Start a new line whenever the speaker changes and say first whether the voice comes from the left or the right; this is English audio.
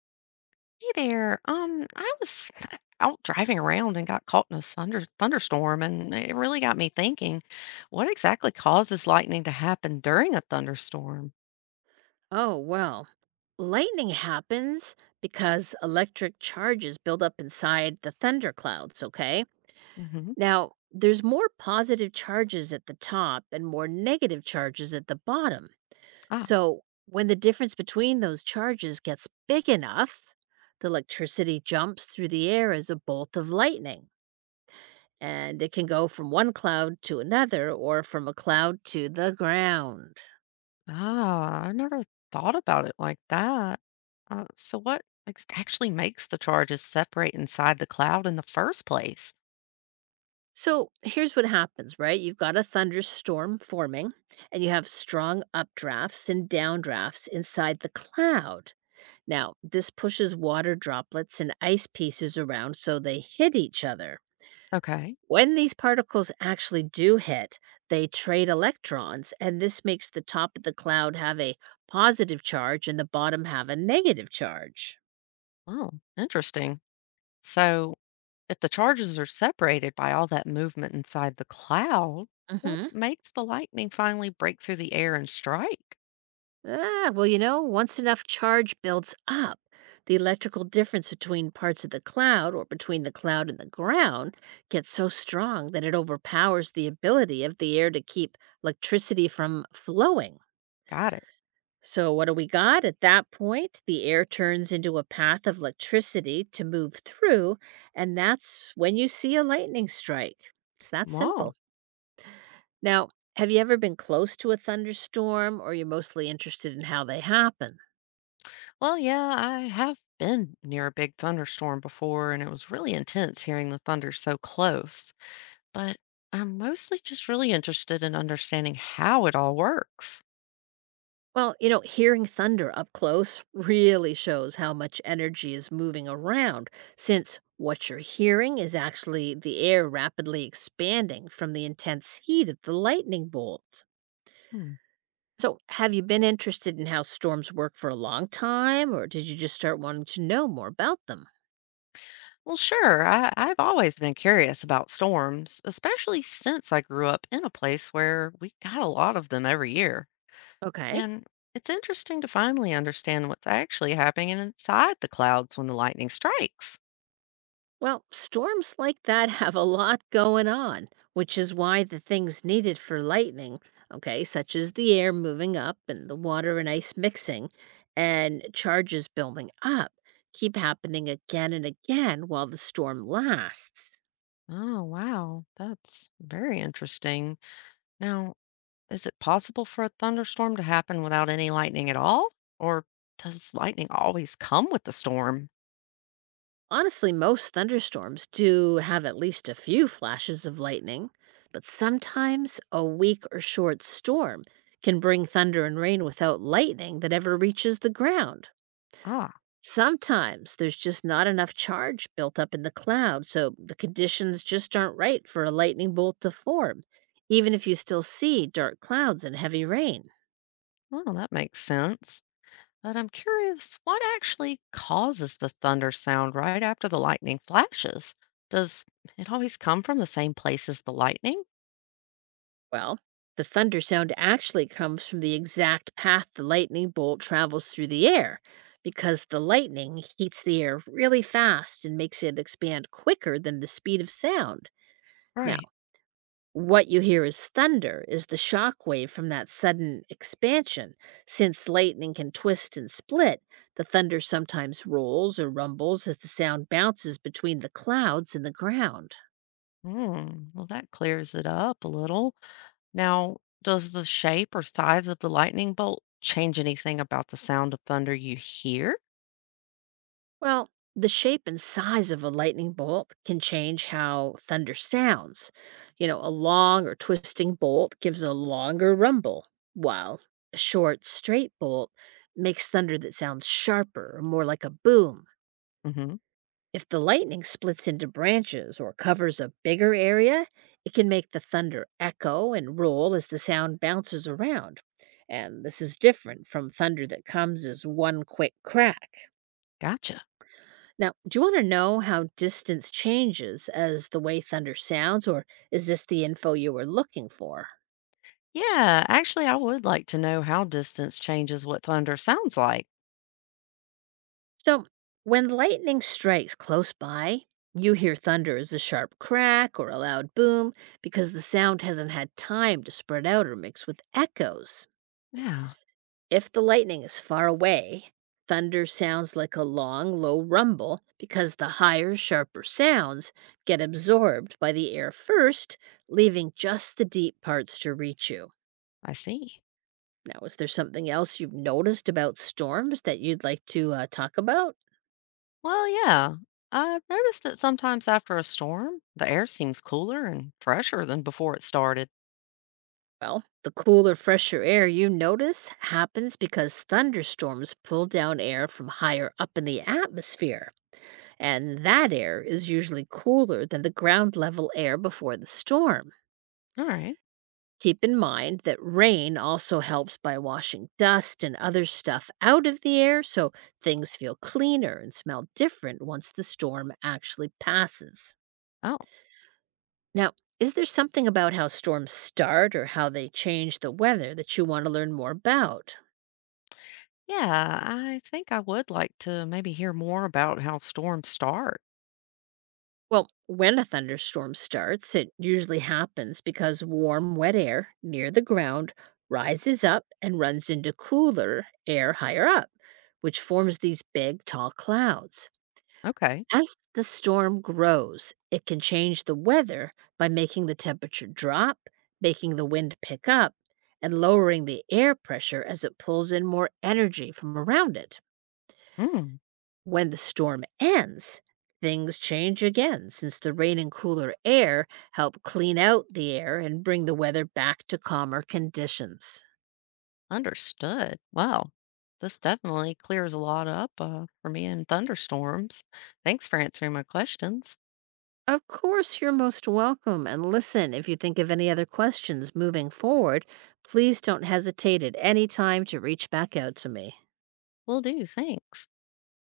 left: Hey there. I was out driving around and got caught in a thunderstorm, and it really got me thinking, what exactly causes lightning to happen during a thunderstorm?
right: Oh, well, lightning happens because electric charges build up inside the thunderclouds, okay?
left: Hmm.
right: Now, there's more positive charges at the top and more negative charges at the bottom.
left: Ah,
right: So, when the difference between those charges gets big enough, the electricity jumps through the air as a bolt of lightning, and it can go from one cloud to another or from a cloud to the ground.
left: ah, I never thought about it like that. So what ex actually makes the charges separate inside the cloud in the first place?
right: So here's what happens, right? You've got a thunderstorm forming, and you have strong updrafts and downdrafts inside the cloud. Now, this pushes water droplets and ice pieces around so they hit each other.
left: Okay.
right: When these particles actually do hit, they trade electrons, and this makes the top of the cloud have a positive charge and the bottom have a negative charge.
left: Oh, interesting. So if the charges are separated by all that movement inside the cloud, what
right: Hmm.
left: makes the lightning finally break through the air and strike?
right: Ah, well, you know, once enough charge builds up, the electrical difference between parts of the cloud or between the cloud and the ground gets so strong that it overpowers the ability of the air to keep electricity from flowing.
left: Got it.
right: So, what do we got? At that point, the air turns into a path of electricity to move through, and that's when you see a lightning strike. It's that
left: Wow.
right: simple. Now, have you ever been close to a thunderstorm, or are you mostly interested in how they happen?
left: Well, yeah, I have been near a big thunderstorm before, and it was really intense hearing the thunder so close. But I'm mostly just really interested in understanding how it all works.
right: Well, you know, hearing thunder up close really shows how much energy is moving around, since what you're hearing is actually the air rapidly expanding from the intense heat of the lightning bolt.
left: Hmm.
right: So, have you been interested in how storms work for a long time, or did you just start wanting to know more about them?
left: Well, sure, I've always been curious about storms, especially since I grew up in a place where we got a lot of them every year.
right: Okay.
left: And it's interesting to finally understand what's actually happening inside the clouds when the lightning strikes.
right: Well, storms like that have a lot going on, which is why the things needed for lightning, okay, such as the air moving up and the water and ice mixing and charges building up, keep happening again and again while the storm lasts.
left: Oh, wow. That's very interesting. Now, is it possible for a thunderstorm to happen without any lightning at all? Or does lightning always come with the storm?
right: Honestly, most thunderstorms do have at least a few flashes of lightning, but sometimes a weak or short storm can bring thunder and rain without lightning that ever reaches the ground.
left: Ah,
right: Sometimes there's just not enough charge built up in the cloud, so the conditions just aren't right for a lightning bolt to form, even if you still see dark clouds and heavy rain.
left: well, that makes sense. But I'm curious, what actually causes the thunder sound right after the lightning flashes? Does it always come from the same place as the lightning?
right: Well, the thunder sound actually comes from the exact path the lightning bolt travels through the air, because the lightning heats the air really fast and makes it expand quicker than the speed of sound. Now,
left: Right.
right: what you hear as thunder is the shock wave from that sudden expansion. Since lightning can twist and split, the thunder sometimes rolls or rumbles as the sound bounces between the clouds and the ground.
left: Mm, well, that clears it up a little. Now, does the shape or size of the lightning bolt change anything about the sound of thunder you hear?
right: Well, the shape and size of a lightning bolt can change how thunder sounds. You know, a long or twisting bolt gives a longer rumble, while a short, straight bolt makes thunder that sounds sharper or more like a boom.
left: Hmm.
right: If the lightning splits into branches or covers a bigger area, it can make the thunder echo and roll as the sound bounces around. And this is different from thunder that comes as one quick crack.
left: Gotcha.
right: Now, do you want to know how distance changes as the way thunder sounds, or is this the info you were looking for?
left: Yeah, actually, I would like to know how distance changes what thunder sounds like.
right: So, when lightning strikes close by, you hear thunder as a sharp crack or a loud boom because the sound hasn't had time to spread out or mix with echoes.
left: Yeah.
right: If the lightning is far away, thunder sounds like a long, low rumble because the higher, sharper sounds get absorbed by the air first, leaving just the deep parts to reach you.
left: I see.
right: Now, is there something else you've noticed about storms that you'd like to talk about?
left: Well, yeah, I've noticed that sometimes after a storm, the air seems cooler and fresher than before it started.
right: Well, the cooler, fresher air you notice happens because thunderstorms pull down air from higher up in the atmosphere, and that air is usually cooler than the ground level air before the storm.
left: All right.
right: Keep in mind that rain also helps by washing dust and other stuff out of the air so things feel cleaner and smell different once the storm actually passes.
left: Oh,
right: Now, is there something about how storms start or how they change the weather that you want to learn more about?
left: yeah, I think I would like to maybe hear more about how storms start.
right: Well, when a thunderstorm starts, it usually happens because warm, wet air near the ground rises up and runs into cooler air higher up, which forms these big, tall clouds.
left: Okay.
right: As the storm grows, it can change the weather by making the temperature drop, making the wind pick up, and lowering the air pressure as it pulls in more energy from around it.
left: Mm,
right: When the storm ends, things change again since the rain and cooler air help clean out the air and bring the weather back to calmer conditions.
left: understood. Wow. This definitely clears a lot up for me in thunderstorms. Thanks for answering my questions.
right: Of course, you're most welcome. And listen, if you think of any other questions moving forward, please don't hesitate at any time to reach back out to me.
left: Will do. Thanks.